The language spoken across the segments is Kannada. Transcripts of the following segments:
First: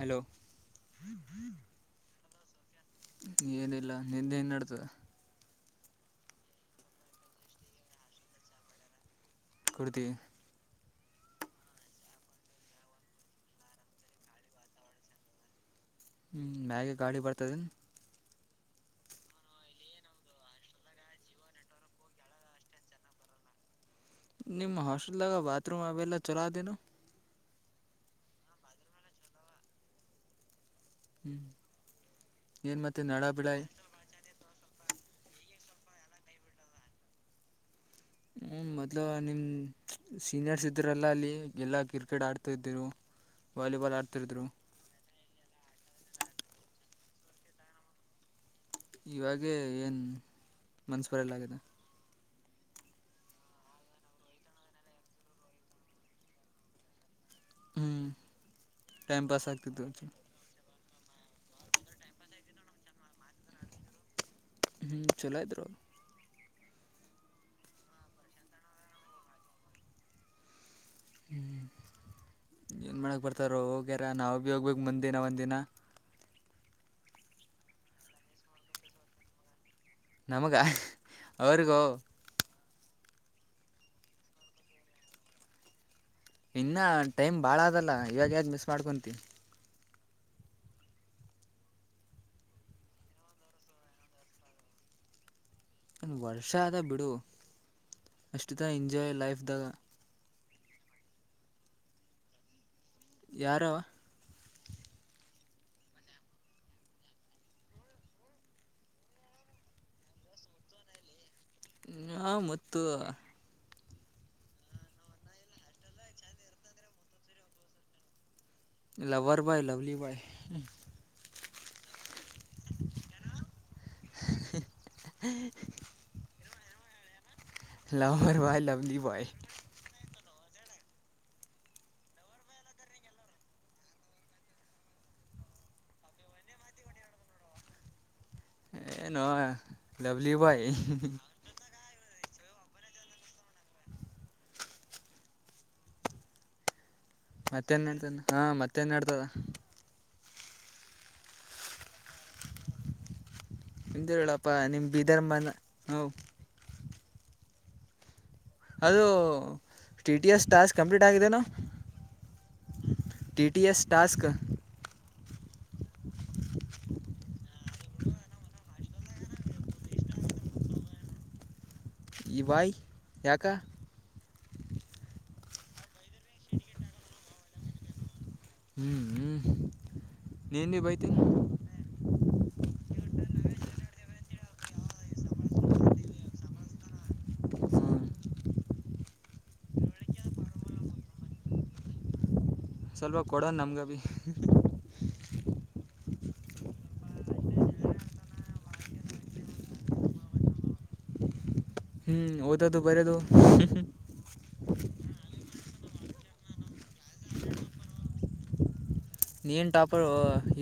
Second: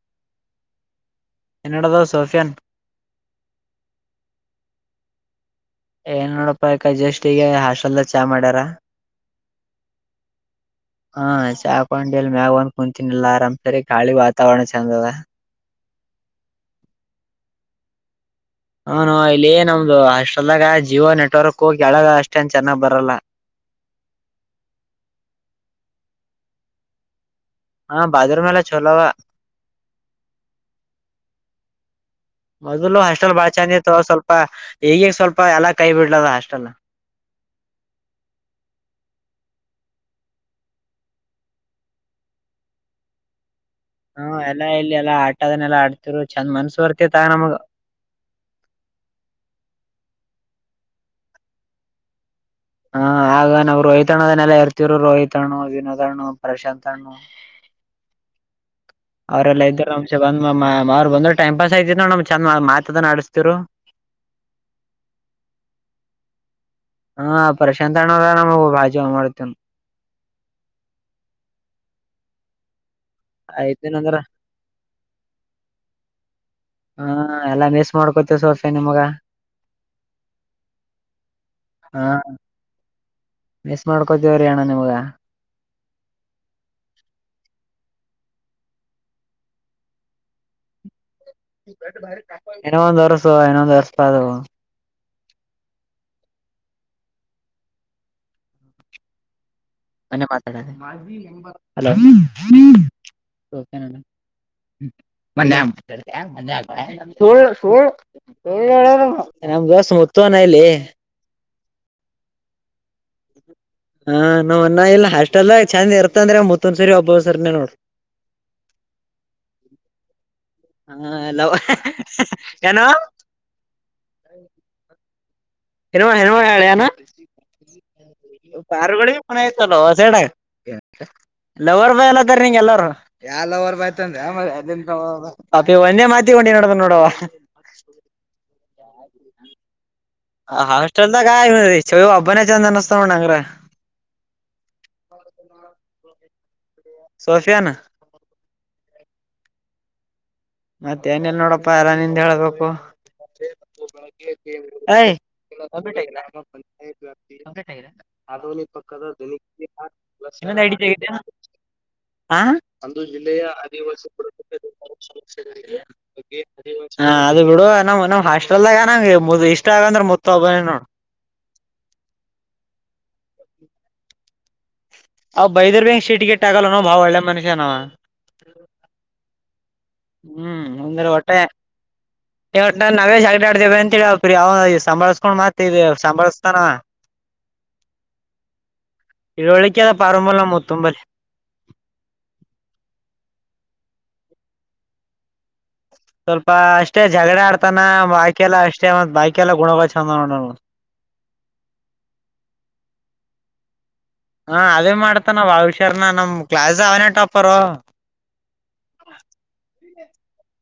ಹಲೋ? [inaudible] ಏನ್ ನಡದದ್ ಸೋಫಿಯನ್? [inaudible] ಏನಿಲ್ಲ ನಿಂದ ಏನ್ ನಡದದ. [inaudible] ಏನ್ ಇಲ್ಲ ನೋಡಪ್ಪಾ ಈಗ ಜಸ್ಟ್ ಈಗ ಹಾಸ್ಟೆಲ್ದಾಗ ಚಾ ಮಾಡ್ಯಾರ. [inaudible] ಕುಡಿದಿ. [inaudible] ಹಾ ಚಾ ಹಾಕೊಂಡ ಇಲ್ಲಿ ಮ್ಯಾಗ ಬಂದ ಕುಂತನ ಅಲ್ಲಾ ಆರಾಮ್ ಸರಿ ಗಾಳಿ ವಾತಾವರಣ ಚೆಂದ ಅದ. [inaudible] ಹೂ ಮ್ಯಾಗೂ ಗಾಳಿ ಗ ಬರ್ತದ ಏನ್? [inaudible] ಹ ನೋ ಇಲ್ಲಿ ನಮ್ದು ಹಾಸ್ಟೆಲದಾಗ ಜಿಯೋ ನೆಟ್ವರ್ಕ್ ಹೋಗಿ ಕೆಳಗ ಅಷ್ಟೇನ್ ಚೆನ್ನಾಗ್ ಬರಲ್ಲ. [inaudible] ನಿಮ್ಮ ಹಾಸ್ಟೆಲ್ದಾಗ ಬಾತ್ರೂಮ್ ಅವೆಲ್ಲ ಚಲೋ ಅದೇನು? [inaudible] ಹಾ ಬಾತ್ರೂಮ್ ಎಲ್ಲ ಚಲೋ ಅವ. [inaudible] ಹ್ಞೂ ಏನು ಮೊದಲು ಮತ್ತು ನಳ ಹಾಸ್ಟೆಲ್ ಬಾಳ ಬಿಳ ಚಂದಿತ್ ಅವಾ ಸ್ವಲ್ಪ ಈಗ ಸ್ವಲ್ಪ ಎಲ್ಲಾ ಕೈ ಬಿಟ್ಟದ ಹಾಸ್ಟೆಲ್. ಹ್ಮ್, ಮೊದ್ಲು ನಿಮ ಸೀನಿಯರ್ಸ್ ಇದ್ರಲ್ಲಾ ಅಲ್ಲಿ ಎಲ್ಲಾ ಕ್ರಿಕೆಟ್ ಆಡ್ತಾ ಇದ್ದ್ರು. ವಾಲಿಬಾಲ್ ಆಡ ಹ್ಮ್, ಎಲ್ಲಾ ಇಲ್ಲಿ ಎಲ್ಲಾ ಆಟದನ್ನಲ್ಲಾ ಆಡ್ತಿರು ಚಂದ್ ಮನ್ಸ ಬರ್ತಿತಅಣ್ಣ ನಮಗ್. ಇವಾಗೇ ಏನು ಮನಸ ಬರಲಾಗೆದ. ಹಾ, ಆಗ ನಾವು ರೋಹಿತ್ ಅಣ್ಣದನ್ನೆಲ್ಲಾ ಇರ್ತಿವ್ರು ರೋಹಿತ್ಣ, ವಿನೋದ ಅಣ್ಣ, ಪ್ರಶಾಂತ್ ಅಣ್ಣ ಹ್ಞೂ ಟೈಮ್ ಪಾಸ್ ಅವ್ರೆಲ್ಲ ಆಗ್ತಿತ್ತು ಇದ್ರು ಬಂದ್ ಬಂದ್ ಟೈ್ ಪಾಸ್ ಐತ ನಮ್ ಚಂದ್ ಮಾತ ಅದ ಆಡ್ತೀದರು. ಹ್ಮ್, ಚೋಲ ಇದ್ರು ಹಾ, ಪ್ರಶಾಂತ ಅಣ್ಣರೇನೆ ನಮೃ ಬಾಳ ಜೀವ ಮಾಡ್ತನ್- ಹ್ಮ್, ಏನು ಮಾಡಕ್ಕೆ ಬರ್ತಾರೋ ಐತೇನ್ ಹೋಗ್ಯಾರ ಅಂದ್ರ ನಾವುಬಿ ಹೋಗ್ಬೇಕು ಮುಂದಿನ ಒಂದಿನ. ಹ್ಮ ಎಲ್ಲಾ ಮಿಸ್ ಮಾಡ್ಕೋತಿವಿ ಸೋರ್ಫೆ [unintelligible] ನಿಮಗ ನಮಗಾ ಅವರಿಗೂ ಹಾ ಮಿಸ್ ಮಾಡ್ಕೋತೀವ್ರೀ ಅಣ್ಣಾ ನಿಮ್ಗ ಇನ್ನಾ ಟೈಮ್ ಬಾಳ ಅದಲ್ಲಾಇವಾಗ ಯಾಕ ಮಿಸ್ ಮಾಡ್ಕೊಂತಿ. ಇನ್ನೂ ಒಂದ್ ವರ್ಷ ಇನೊಂದ್ ವರ್ಸ [unintelligible] ಪಾದ ಒಂದು ವರ್ಷ ಆದ ಬಿಡು ಅಷ್ಟರದಾಗ ಎಂಜಾಯ್ ಲೈಫ್ದಾಗ ನನ್ನೆ ಮಾಡ ಹಲೋ ಯಾರ ಓಕೆ ನಡ [unintelligible] ಹ್ಮ ಮೊನ್ನೆ [inaudible] ಮ ಸ [unintelligible] ನಮ್ ದೋಸ್ತ ಮುತ್ತಾನ ಇಲ್ಲಿ. ಹ ಮತ್ತು [unintelligible] ಹಾ, ನಾವ್ ಅನ್ನ ಇಲ್ಲ ಹಾಸ್ಟೆಲ್ದಾಗಚಂದ ಇರ್ತ ಅಂದ್ರೆ ಮುತ್ತೊಂದ್ ಸರಿ ಒಬ್ಬ ಸರಿನೇ ನೋಡ. ಲವರ್ ಬಾಯ್ ಲವ್ಲಿ ಬಾಯ್ ಹಾ ಹಲೋ ಕನ [unintelligible] ಹ [inaudible] ಹ [inaudible] ಹನುಮ ಹೇನುಮ ಹಳಯ ನ ಲವರ್ ಬಾಯ್ ಲವ್ಲಿ ಬಾರಗಳ ಬಾಯ್ ಮ [unintelligible] ಲವರ್ ಸೈಡ್ ಲವರ್ ಬಾಯ್ ಅನ್ಲ್ಲತ್ತಾರನಿನಗ ಎಲ್ಲಾರು. ಯಾ ಲವರ್ ಬಾಯ್ತ್ಂದೆ ಮಾರಾಯ. ಒಂದೇ ಮಾತಿ ಹೊೊಂ [unintelligible] ಡಿ ನೋಡ್ ನೋಡವ ಹ [inaudible] ಏನೋ ಲವ್ಲಿ ಬಾಯ್ ಹಾಸ್ಟೆಲ್ದಾಗ ಚವಿ ಅಬ್ಬನ ಚಂದ ಅನ್ನಿಸಸ್ತ್ಣ್ಣಂಗರ [unintelligible] ಹ [inaudible] ಹ [inaudible] ಸಷ [unintelligible] ಮತ್ತೆ ನಡ್ತತದ, ಹಾ ಮತ್ತೆೇನ್ ನಡಿದಾದ. ಮತ್ತೆ ಏನಿಲ್ಲಾ ನೋಡಪ್ಪಾ ಎಲ್ಲಾ ನಿಂದ ಹೇಳ್ಬೇಕು. ನಿಮ್ದು ಹೇಳಪ್ಪ ನಿಮ್ಮ ್ಯಾ [inaudible] ಬೀದರ್ ಮನ ಹ್ಞೂ ಹದು ಪಕ್ಕದ ಅದು T T S task complete ಆಗಿದೆನೋ [unintelligible] ಹ ಅಂದು ಜಿಲ್ಲೆಯ T T S Adivasi task ಪರಕ [unintelligible] ಹ ಅದ ಬಿಡು ನಮ್ ನ್ ಹಾಸ್ಟೆಲ್ದಾಗ ನಂಗಾ ಇಷ್ಟ ಆಗದಂದ್ರೆ ಮುತ್ತು ಒಬ್ಬನೆ ನೋಡು. ಈ ಬಾಯ್ ಯಾಕ? ಅವ್ ಬೈದರ್ಬಿಸಿಟಿಗೆಟ್ಟ ಆಗಲ್ಲ ಅಲ್ವಾ ಬಾಳಒಳ್ಳೆ ಮನುಷ್ಯನಾಅವಾ. ಹ್ಮ್ ಹ್ಮ್ ನೇನು ಬಿ ಬೈತ [unintelligible] ಯಟ್ ನ ನಾವೇ ಜಾಕಟ್ ಆಡ್ತೇವ ಅಂತೇಳಿ್ರ ಅವ ಸಂಭಾಳ್ಸ್ಕೊಂಡ್ ಮತ್ ಇದ ಸಂಭಾಳಸ್ತಾನ [unintelligible] ಹ ಇಳೋಳ್ಳಿ ಅದ ಪರಾಂಬಲ್ಲ ಮೊತ್ತೊಂಬಲ್ಲಿ ಸ್ವಲ್ಪ ಕೊಡೋ ನಮ್ಗೆ ಅಭಿ ಸ್ವಲ್ಪ ಅಷ್ಟೇ ಜಗಳ ಆಡ್ತಾನ ಬಾಕೆಲ್ಲ ಅಷ್ಟೇ ಒಂದ್ ಬಾಯಕೆಲ್ಲ ಗುಣ ಗಳು ಚಂದ್ ನೋಡಣ ಹ್ಮ್ ಓದೋದು ಬರೆದು. ಹಾ ಅದೇ ಮಾಡ್ತ ನಾವ್ ಅವಳಷಾರನ ನಮ್ ಕ್ಲಾಸ್ ಅವ್ನೇ ಟಾಪರು. ನೀನು ಟಾಪರು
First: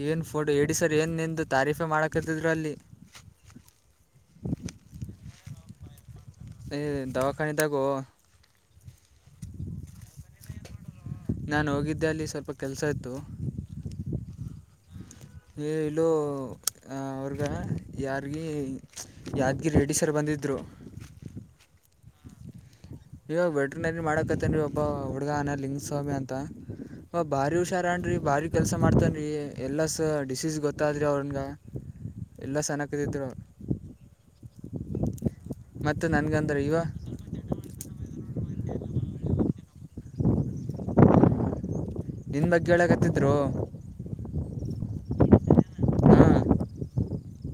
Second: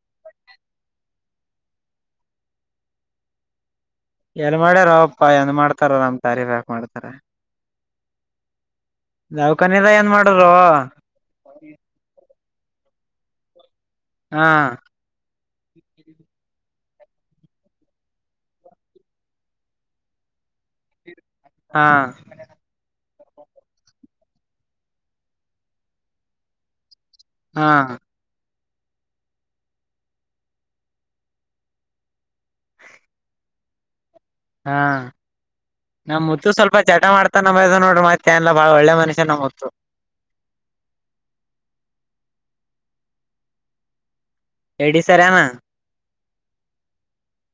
ಏನು ಫೋಟೋ ಹೇಡಿ ಸರ್ ಏನು ನಿಂದು ತಾರೀಫೆ ಮಾಡಕತಿದ್ರು ಅಲ್ಲಿ. ಎಲ್ ಮಾಡ್ಯಾರ ಅವಪ್ಪಾ ಏನ್ ಮಾಡ್ತಾರ ನಮ್ ತಾರಿ ಬ್ಯಾಕ್ ಏ ಮಾಡ್ತಾರೆ. ದವಾಖಾನಿದಾಗೂ ದವ್ಕಾನೆಗ ಏನ್ ಮಾಡದೋ. ನಾನ್ ಹೋಗಿದ್ದೆ ಅಲ್ಲಿ ಸ್ವಲ್ಪ ಕೆಲಸ ಇತ್ತು. ಹಾ ಇಲ್ಲೂ ಅವ್ರಗ ಯಾರಿಗಿ ಯಾದಗಿರಿ ರೆಡ್ಡಿ ಸರ್ ಬಂದಿದ್ದ್ರೂ ಹಾ ಇವಾಗ ವೆಟ್ರನರಿ ಮಾಡಕತ್ತೇನ್ ಒಬ್ಬ ಹುಡುಗನ ಲಿಂಗಸ್ವಾಮಿ ಅಂತ. ಒ ಬಾರಿ ಹಾ ಹುಷಾರನ್ರಿ ಬಾರಿ ಕೆಲಸ ಮಾಡ್ತನ್ ರೀ ಎಲ್ಲಾ ಸ ಡಿಸೀಸ್ ಗೊತ್ತಾದ್ರೆ ಅವನ್ಗ ಎಲ್ಲಾ ಸನಕದಿದರು ಅವ್ ಹಾ ಮತ್ತು ನಮ್ಮ ಮುತ್ತು ನನಗಂದ್ರೆ ಸ್ವಲ್ಪ ಇವ ಜಟ ಮಾಡ್ತ್ ತ್ತಾನ ನೋಡ ಮತ್ತೆ ಎಲ್ಲಾ ಬಾಳ ಒಳ್ಳೆ ಮನುಷ್ಯ ನಮ್ ಮುತ್ತು. ನಿನ್ ಬಗ್ಗೆ ಕೇಳಕತ್ತಿದ್ರು. ರೆಡ್ಡಿ ಸರೆನಾ ಹಾಂ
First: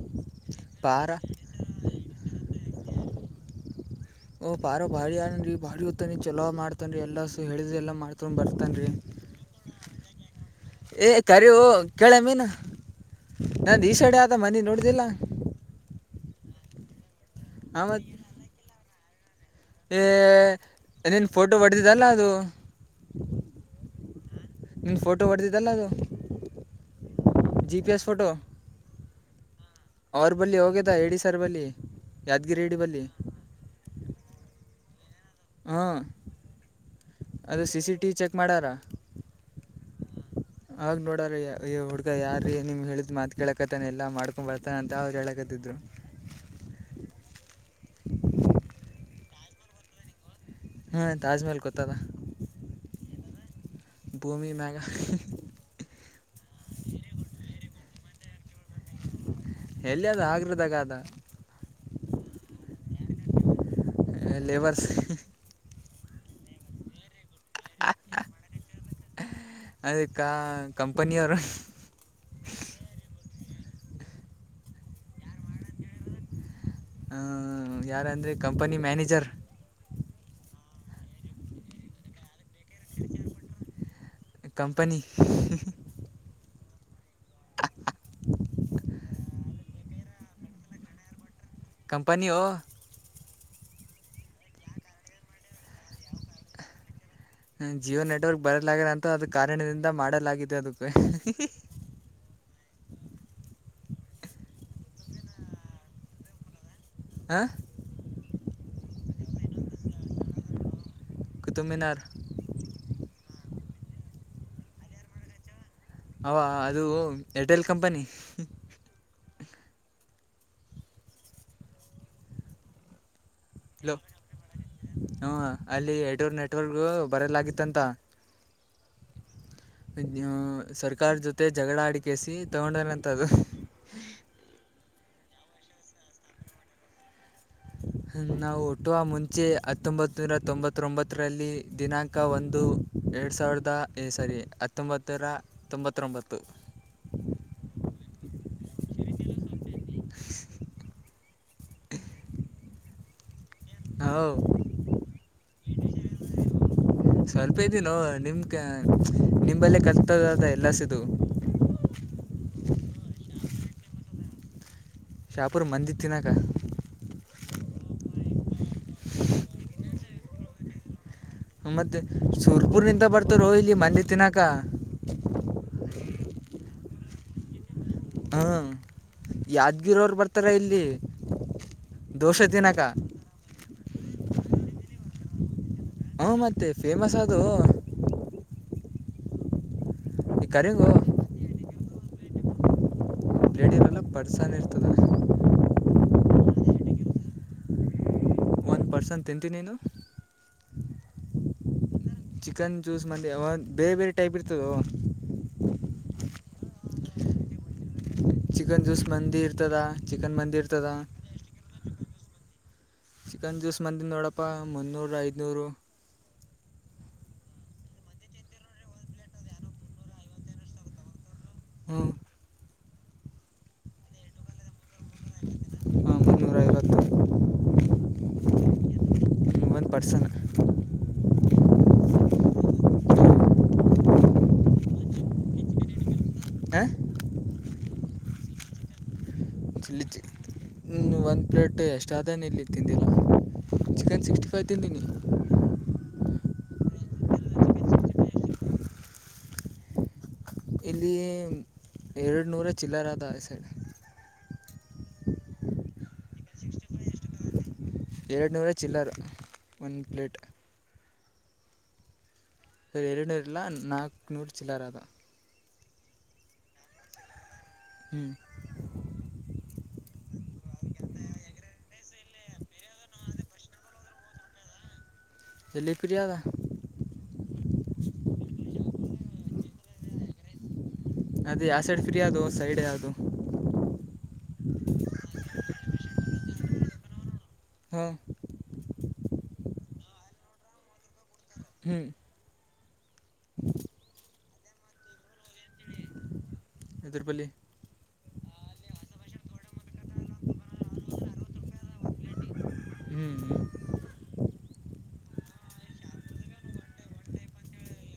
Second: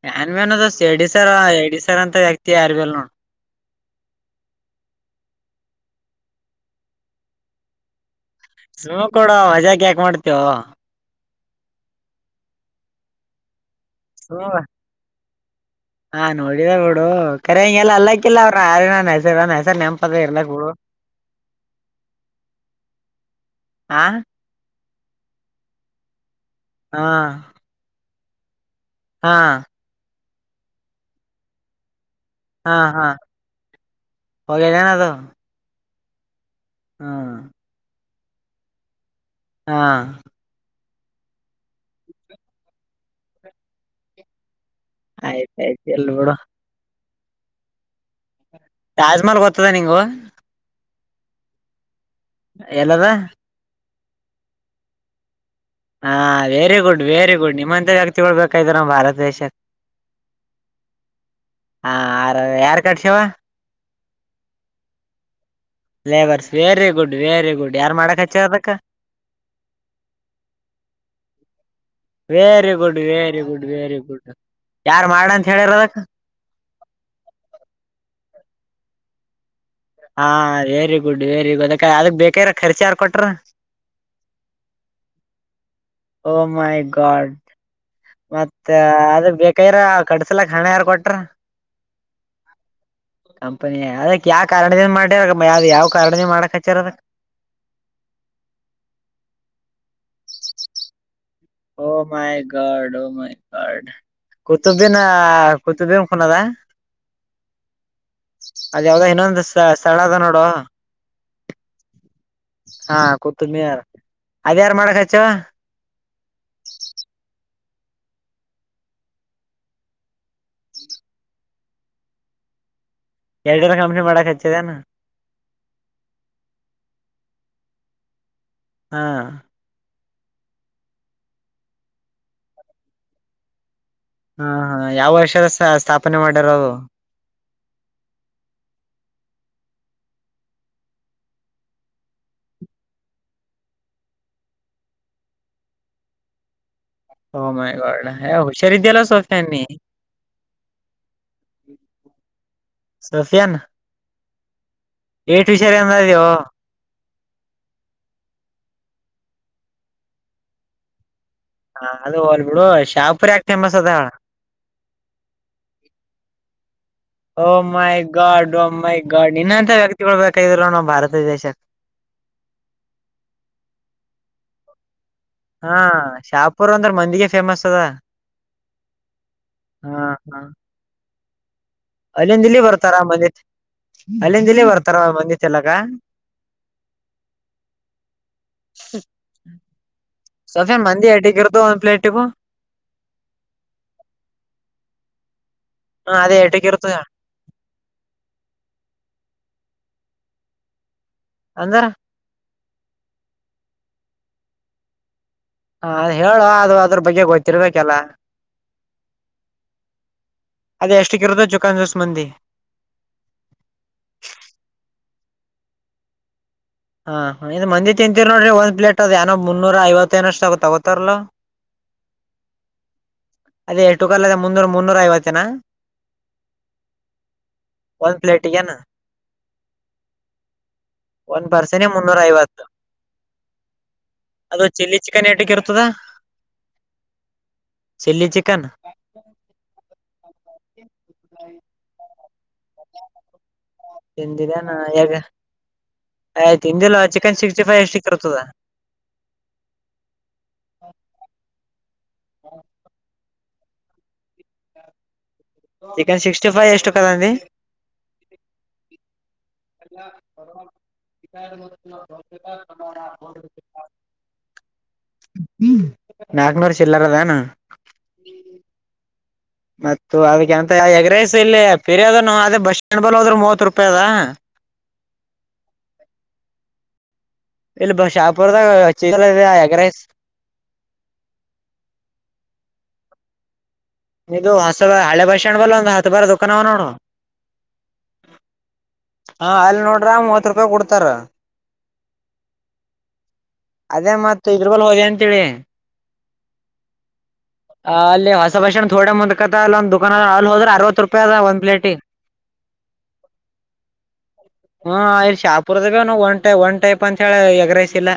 ಏನ್ ಮನ್ ಅದ ಎಡಿ ಪಾರ ಸರ್ ಎಡಿ ಸರ್ ಅಂತ ವ್ಯಕ್ತಿ ಯಾರ್ ಬಿಲ್ ನೋಡ್ ಓಹ ರ ಬಾಳ ಅವನ್ ರೀ ಬಾಡಿ ಉತಾನಿ ಚಲೋ ಮಾಡತನ್ ಎಲ್ಲಾ ಸ ಹೇಳಿದ ಎಲ್ಲಾ ಮಾಡ್ತೊಂಡ ಬರ್ತ್ ಸ್ಲೋ ಕೋಡು ವಜಕ ಯಾಕೆ ಮಾಡ್ತೀಯೋ ಏ ಕರಿವು ಕೇಳೆ ಮೀನು ನನ್ ಈಶಾಡ್ಯ ಯಾವ್ದೋ ಸುಮ್. ಮನಿ ನೋಡ್ದಿಲ್ಲ. ಹಾ ನೋಡಿದ ಬಿಡು ಕರೆ ಹಾಂ ಹಂಗೆಲ್ಲ ಮತ್ತು ಅಲ್ಲಾಕ್ಕಿಲ್ಲ ಅವ್ರ ಆರನ ಹೆಸರ ನ ಏ ನೀನು ಫೋಟೋ ಹೊಡೆದಿದಲ್ಲ ಅದು ಹಾ ನಿನ್ನ ಫೋಟೋ ಹೊಡೆದಿದ್ದಲ್ಲ ಅದು ಹಾ ಜಿ ಪಿ ಎಸ್ ಫೋಟೋ. ಹಾ ಅವ್ರ ಬಳಿ ಹೋಗ್ಯದ ಎಡಿ ಸರ್ ಬಳಿ ಹಾ ಹಾ ಹೋಗಲ್ಲನಾದು ಹಾ ಅದೇ C C T V check ಮಾಡ್ಯಾರಾ. ಹಾ ಆ ನೋಡ್ರೀ ಈ ಹುಡ್ಗ ಯಾರೀ ನಿಮ್ ಹೇಳಿದ್ ಮಾತ ಕೇಳಕತಾನ ಎಲ್ಲ ಮಾಡ್ಕ ಬರ್ತಾನ ಅಂತ ಅವರೂ ಹೇಳಕತ್ತಿದ್ರೂ. ನೋಡ ತಾಜ್ಮಹಲ್ ಗೊತ್ತದ ನಿಂಗ. ಹಾ ತಾಜ್ಮಹಲ್ ಗೊತ್ತದ. ಎಲ್ಲಾದ ಭೂಮಿ ಮ್ಯಾಗ ಹಾ ವೆರಿ ಗುಡ್ ವೆರಿ ಗುಡ್ ನಿಮ್ಮಂತ ವ್ಯಕ್ತಿಗಳು ಬೇಕಾಗಿರೋದು ನಮ್ಮ ಭಾರತ ದೇಶಕ್ಕ್ ಎಲ್ಲಿ ಅದು ಆಗ್ರದಾಗ ಅದ. ಹಾ ಆರ ಯಾರ್ ಕಟ್ಸಿವ labourers labourers very good very good ಯಾರ್ ಮಾಡಕ್ ಹಚ್ಚದಕ್ಕ. ಅದಕ ಕಂಪನಿಯರು. Very good, very good, very good ಯಾರ್ ಮಾಡಂತ ಹೇಳಿರ ಅದಕ ಯಾರಂದ್ರರೆ ಕಂಪನಿ ಮ್ಯಾನೇಜರ್ ಹಾ, ವೆರಿ ಗುಡ್, ವೆರಿ ಗಡ್ ಅದ ಅದಕ್ ಬೇಕಾಗಿರೊ ಖರ್ಚ ಯಾರು ಕೊಟ್ರ ಕಂಪನಿ ಓಮೈ ಗಾಡ್ ಮತ್ತ ಅದು ಬೇಕ ಅ ಕಡ್ಸಲಕ್ ಹಣ ಯಾರ ಕೊಟ್ರ? ಕಂಪನಿಯೋ- ಕಂಪನಿ ಅದಕ್ ಯಾವ ಕಾರಣದ ಮಾಡ್ಯಾರ ಯಾವ್ದ ಯಾವ ಕಾ [unintelligible] ದ ಮಾಡಕ್ ಹಚ್ಚಾರ ಅದ ಹಾ, ಜಿಯೋ ನೆಟ್ವರ್ಕ್ ಬರಲಾಗದಂತ ಅದಕ ಕಾರಣದಿಂದ ಮಾಡಲಾಗಿದೆ ಅದಕ್ಕೆ. Oh! My God, oh my God ಕುತುಬಿನ ಕುತುಬನ್ ಕೊನದ ಹಾಂ [unintelligible] ಅದ ಯಾವ್ದೋ ಇನ್ನೊಂದು ಸ್ಥಳ ಅದ ನೋಡು ಕುತುಬಮಿನಾರ ಹಾ, ಕುತಬ ಮಿನಾರ ಅದ ಯಾರು ಮಾಡಕ್ಚ್ ಅವ ಅದು Airtel company Airtel company ಮಾಡಕಚ್ಚದೆೇನು. ಹ್ಮ, ಅಲ್ಲಿ ಎರ ಟೆಲ್ ನೆಟ್ವರ್ಕ್ ಬರಲಾಗಿತ್ತಂತ. ಹಾ, ಸರ್ಕಾರ ಜೊತೆ ಜಗಳ ಆಡಿಕೆಸಿ ತಗೊಂಡಹೋಗನಂತ ಅದು. ಹಾ, ಹಾ ಯಾವ ವರ್ಷದ ಸ್ಥಾಪನೆ ಮಾಡ್ಯಾರ ಅದು. [inaudible] ನಾವು ಹುಟ್ಟುವ ಮುಂಚೆ ಹತ್ತೊಂಬತ್ತುನೂರ ತೊಂಬತ್ತೊಂಬತ್ತರಲ್ಲಿ ದಿನಾಂಕ ಒಂದು ಎರಡು ಸಾವಿರದ ಈ ಸರಿ ಹತ್ತೊಂಬತ್ತರ ತೊಂಬತ್ತೊಂಬತ್ತು. ಓಹೋ ಮೈಗಾಡ ಹುಷಾರಿದಲ್ಲ ಸೋಫ್ಯನಿ ಸಫಿಯನ್ [unintelligible] ಹೌ [inaudible] ಏಟು ವಿಷಾರ ಎಂದ ದೋ [unintelligible] ಸ್ವಲ್ಪ ಇದೇ ನೋ ನಿಮ್ ಕ ನಿಂಬಲ್ಲೇ ಕರೇಕ್ಟಾದ ಎಲ್ಲಾಸಿದು. ಹಾ, ಅದು ಹೋಗಲ್ಬೀಡು ಶಹಾಪುರ ಯಾಕೆ ಫೇಮಸ್ ಅದ ಹೇಳ್ ಶಾಪೂರ್ ಮಂದಿದತ್ತಿನ್ನಕಾ ಓಹೋ ಮೈ ಗಾಡ್ ಓಹೋ ಮೈ ಗಾಡ್ ನಿನ್ನಂತ ವ್ಯರೈಟಿಗಳು ಬೇಕಾಗಿದ್ರ ನೋಡ ನಮ್ಮ ಭಾರತ ದೇಶಕ್ಕೆ. ಮತ್ತೆ ಸುರ್ಪುರದಿಂದ ಬರ್ತಾರೋ ಇಲ್ಲಿ ಮಂದಿದ ತಿನ್ನಾಕ. ಹಾ, ಶಾಪೂರ್ ಅಂದ್ರೆ ಮಂದಿಗೆ ಫೇಮಸ್ ಅದಾ ಹಾ, ಯಾದ್ಗಿರ ಅವರು ಹಾ ಬರ್ತಾರ ಇಲ್ಲಿ. ಅಲ್ಲಿಂದ ದೋಸೆ ಇಲ್ಲಿ ತಿನ್ನಕ ಬರ್ತಾರಾ ಮಂದಿದ, ಅಲ್ಲಿಂದ ಇಲ್ಲಿ ಬರ್ತಾರ ಮಂದಿದ ಚಿನ್ನಾಟ. ಹ್ಮ್, ಮತ್ತೆ ಫೇಮಸ್ ಆದೋ ಈ ಸಫೆನ್ ಕರಿಂಗು ಮಂದಿ ಹಟಗಿರ್ದು [unintelligible] ಒಂದ್ ಪ್ಲೇಟಗ ಪ್ಲೇಟಿಂದ ಇರಲ್ಲಾ ಪಾರ್ಷಲ್ ಇರ್ತದರಿ. ಹಾ, ಅದೇ ಎಟಕಇರ್ತದಾ ಪಾರ್ಸಲ್ ತಿಂತಿ ನೀನು ಅಂದ್ರ [inaudible] ಚಿಕನ್ ಜ್ಯೂಸ್ ಮತ್ತೆ ಒ ಬೇರೆ ಬೇರೆ ಟೈಪ್ ಇರ್ತದೋ ಹ, ಹೇಳೋಅದು ಅದ್ರ ಬಗ್ಗೆ ಗೊತ್ತಿರ್ಬೇಕಲ್ಲಾ ಚಿಕನ್ ಜೂಸ್ ಮಂದಿರ್ತದಾ, ಚಿಕನ್ ಮಂದಿರ್ತದ. ಅದ ಎಷ್ಟಕ್ ಇರುತೋ ಚಿಕನ್ ಜ್ಯೂಸ್ ಮಂದಿ ಚಿಕನ್ ಜ್ಯೂಸ್ ಮಂದಿ ನೋಡಪ್ಪ ಮುನ್ನೂರು ಐದುನೂರು. ಹಾ ಇದು ಮಂದಿ ತಿಂತೀರ್ ನೋಡ್ರಿ ಒಂದ್ ಪ್ಲೇಟ್ ಅದ ಏನ ಮುನ್ನೂರ ಐವತೆನಷ್ಟಗುತಾ ಗೋತಾರಲ್ಲಾ. ಹ್ಮ್ಮ್. ಅದೇ ಟುಕಾಲಗ ಮುನ್ನೂರ್ ಮುನ್ನೂರ ಐವತ್ತೆನ. ಹಾಂ ಮುನ್ನೂರ ಐವತ್ತು ಒಂದ್ ಪ್ಲೇಟಿಗೆನ. ಒನ್ ಪರ್ಸನ. ಒನ್ ಪರ್ಸನಿಗ್ ಮುನ್ನೂರ್ ಐವತ್ತು. ಅದ್ ಚಿಲ್ಲಿ ಚಿಕನ್ ಏಟಕಿರ್ತದಾ. ಹಾಂ ಚಿಲ್ಲಿ ಚಿಕನ್. ಚಿಲ್ಲಿ ಚಿ ಒನ್ ಪ್ಲೇಟ್ಟು ಎಷ್ಟುಾದನಿಲ್ಲಿ ತಿಂದಿಲ್ಲ. ಚಿಕನ್ ಸಿಕ್ಸ್ಟಿ ಫೈವ್ ತಿಂದಿದನಾ ತಿಂದೀನಿ ಯಗ ಆಯ್ ತಿಂದಿಲ್ಲ ಚಿಕನ್ ಸಿಕ್ಸ್ಟಿ ಫೈ ಎಷ್ಟಕ್ ಇರ್ತದ. ಇಲ್ಲಿ ಎರಡ್ ನೂರ ಚಿಲ್ಲರದ ಸರ್. ಚಿಕನ್ ಸಿಕ್ಸ್ಟಿ ಫೈ ಎಷ್ಟು ಕದವ್ಮಿ. ಎರಡ್ ನೂರ ಚಿಲ್ಲರೆ ಒನ್ ಪ್ಲೇಟ್. [inaudible] ಎರೆಡ್ನೂರ್ಲ ನಾಕ್ನೂರ್ ಚಿಲ್ಲರದ. ಹ್ಮ್ ನಾಕ್ನೂರ್ ಚಿಲ್ಲರದನು. ಹ್ಮ್. ಮತ್ತ ಅದಕ್ಕೆಂತ ಎಗ್ ರೈಸ್ ಇಲ್ಲಿ ಪಿರಿಯಾದನೋ ಅದ ಬಸ್ ಸಂಡ್ ಬಲೂದ್ರೆ ಮೂವತ್ ರೂಪಾಯ್ ಅದ. ಎಲ್ಲಿ ಪಿರ್ಯಾದ. ಇಲ್ಲಿ ಬಶಾಪುರ್ದಾಗ [unintelligible] ಯಗ್ ರೈಸ್. ಅದೇ ಯಾ ಸೈಡ್ ಫ್ರೀ ಯದೋ ಸೈಡ್ ಯದು. ಇದು ಹೊಸದ ಹಳೆ ಬಸ್ ಸ್ಟ್ಯಾಂಡ್ [unintelligible] ಹತ್ ಬಾರ್ದುಕಾನವ್ ನೋಡು. ಹಾ. ಹಾ ಅಲ್ ನೋಡ್ರ ಮೂವತ್ ರೂಪಾಯ್ಗ್ ಕೊಡ್ತಾರ. ಹ್ಮ್. ಅದೇ ಮತ್ ಇದ್ರ [unintelligible] ಹೋಗಿ ಅಂತೀವಿ. ಎದ್ರುಬಲಿ. ಅಲ್ಲಿ ಹೊಸ ಬಸ್ ಸ್ಟಾಂಡ್ ತೊಡ ಮುಂದುಕದ ಅಲ್ ಒಂದ್ ದುಕಾಣದ ಅಲ್ ಹೋದ್ರೆ ಅರವತ್ ರೂಪಯ್ ಅದ ಒನ್ ಪ್ಲೇಟಿಗ್. ಹ್ಮ್ ಹ್ಮ್. ಹೂ ಅಲ್ ಶಾಪುರ್ದಾಗನು ಒನ್ ಟೈ ಒನ್ ಟೈಪ್ ಅಂತ್ ಹೇಳಿ ಎಗ್ ರೈಸ್ ಇಲ್ಲ.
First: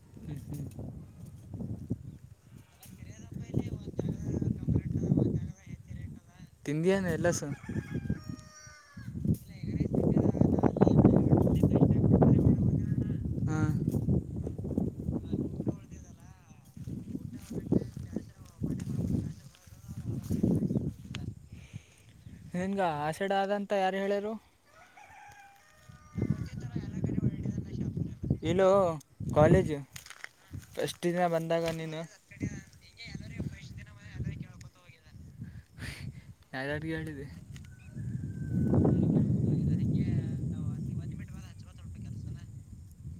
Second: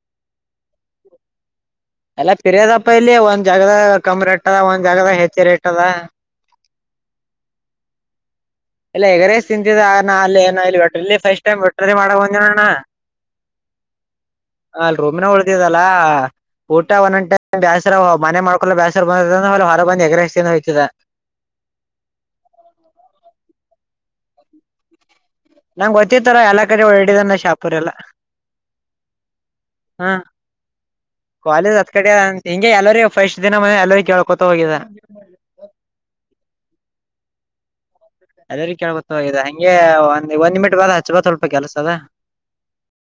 ಹ್ಮ ಹ್ಮ. ಎಲ್ಲ ಪಿರಿಯದಪ್ಪ ಇಲ್ಲಿ ಒಂದ್ ಜಾಗ್ದ ಕಮ್ ರೇಟ್ ಅದ ಒಂದ್ ಜಾಗ್ದ ಹೆಚ್ ರೇಟ್ ಅದ. ತಿಂದಿಯೇನ್ ಎಲ್ಲಸು. ಅಲ್ಲ ಎಗ್ ರೈಸ್ ತಿಂತಿದ. ನಾಲೆ ನೈಲೆ ಒಟ್ ಇಲ್ಲಿ ಫಸ್ಟ್ ಟೈಮ್ ಒಟ್ರೆ ಮಾಡ ಕುಂತ್ನಿ ನಾನು. [inaudible] ಅಲ್ ರೊಮ್ನ ಹೊಡ್ದಿದಲ. ಊಟ ಒನನ್ ಟೈಮ್ ಬಸ್ರ ಮನೆ ಮಾಡ್ಕಲ್ಲ ಬಸ್ರ ಬಂದತಂದ್ರೆ ಹೊರ ಬಂದ್ ಎಗ್ ರೈಸ್ ತಿನ್ನ ಬೇಕಿದ. ನಿನ್ಗ ಆಸೆಡದಂತ ಯಾರ್ ಹೇಳರು. ನಂಗ್ ಗೊತ್ತಿತ್ತರ ಎಲ್ಲ ಕಡೆ ಒರಡಿದನ್ನ ಶಾಪಿರಲ್ಲ. ಇಲ್ಲು ಕಾಲೇಜು ಹಾ ಫೆಸ್ಟ್ ದಿನ ಬಂದಾಗ ನೀನು. ಇಂಗೆ ಎಲ್ಲರಿಯ ಫಸ್ಟ್ ದಿನ ಮ ಅಲ್ಲೋಯ್ ಕೇಳ್ಕೊತ ಹೋಗಿದನ. ಯಾರರಿಗೆಳಿದಿ. ಅದರಿ ಕೇಳ್ ಗೊತೋಗಿದೆ ಹಂಗೆ ಒಂದ್ ಒಂದ್ ನಿಮಿಟ್ ಒಂದ್ ಹಚ್ಕೋ ಸ್ವಲ್ಪ್ ಕೆಲ್ಸದ.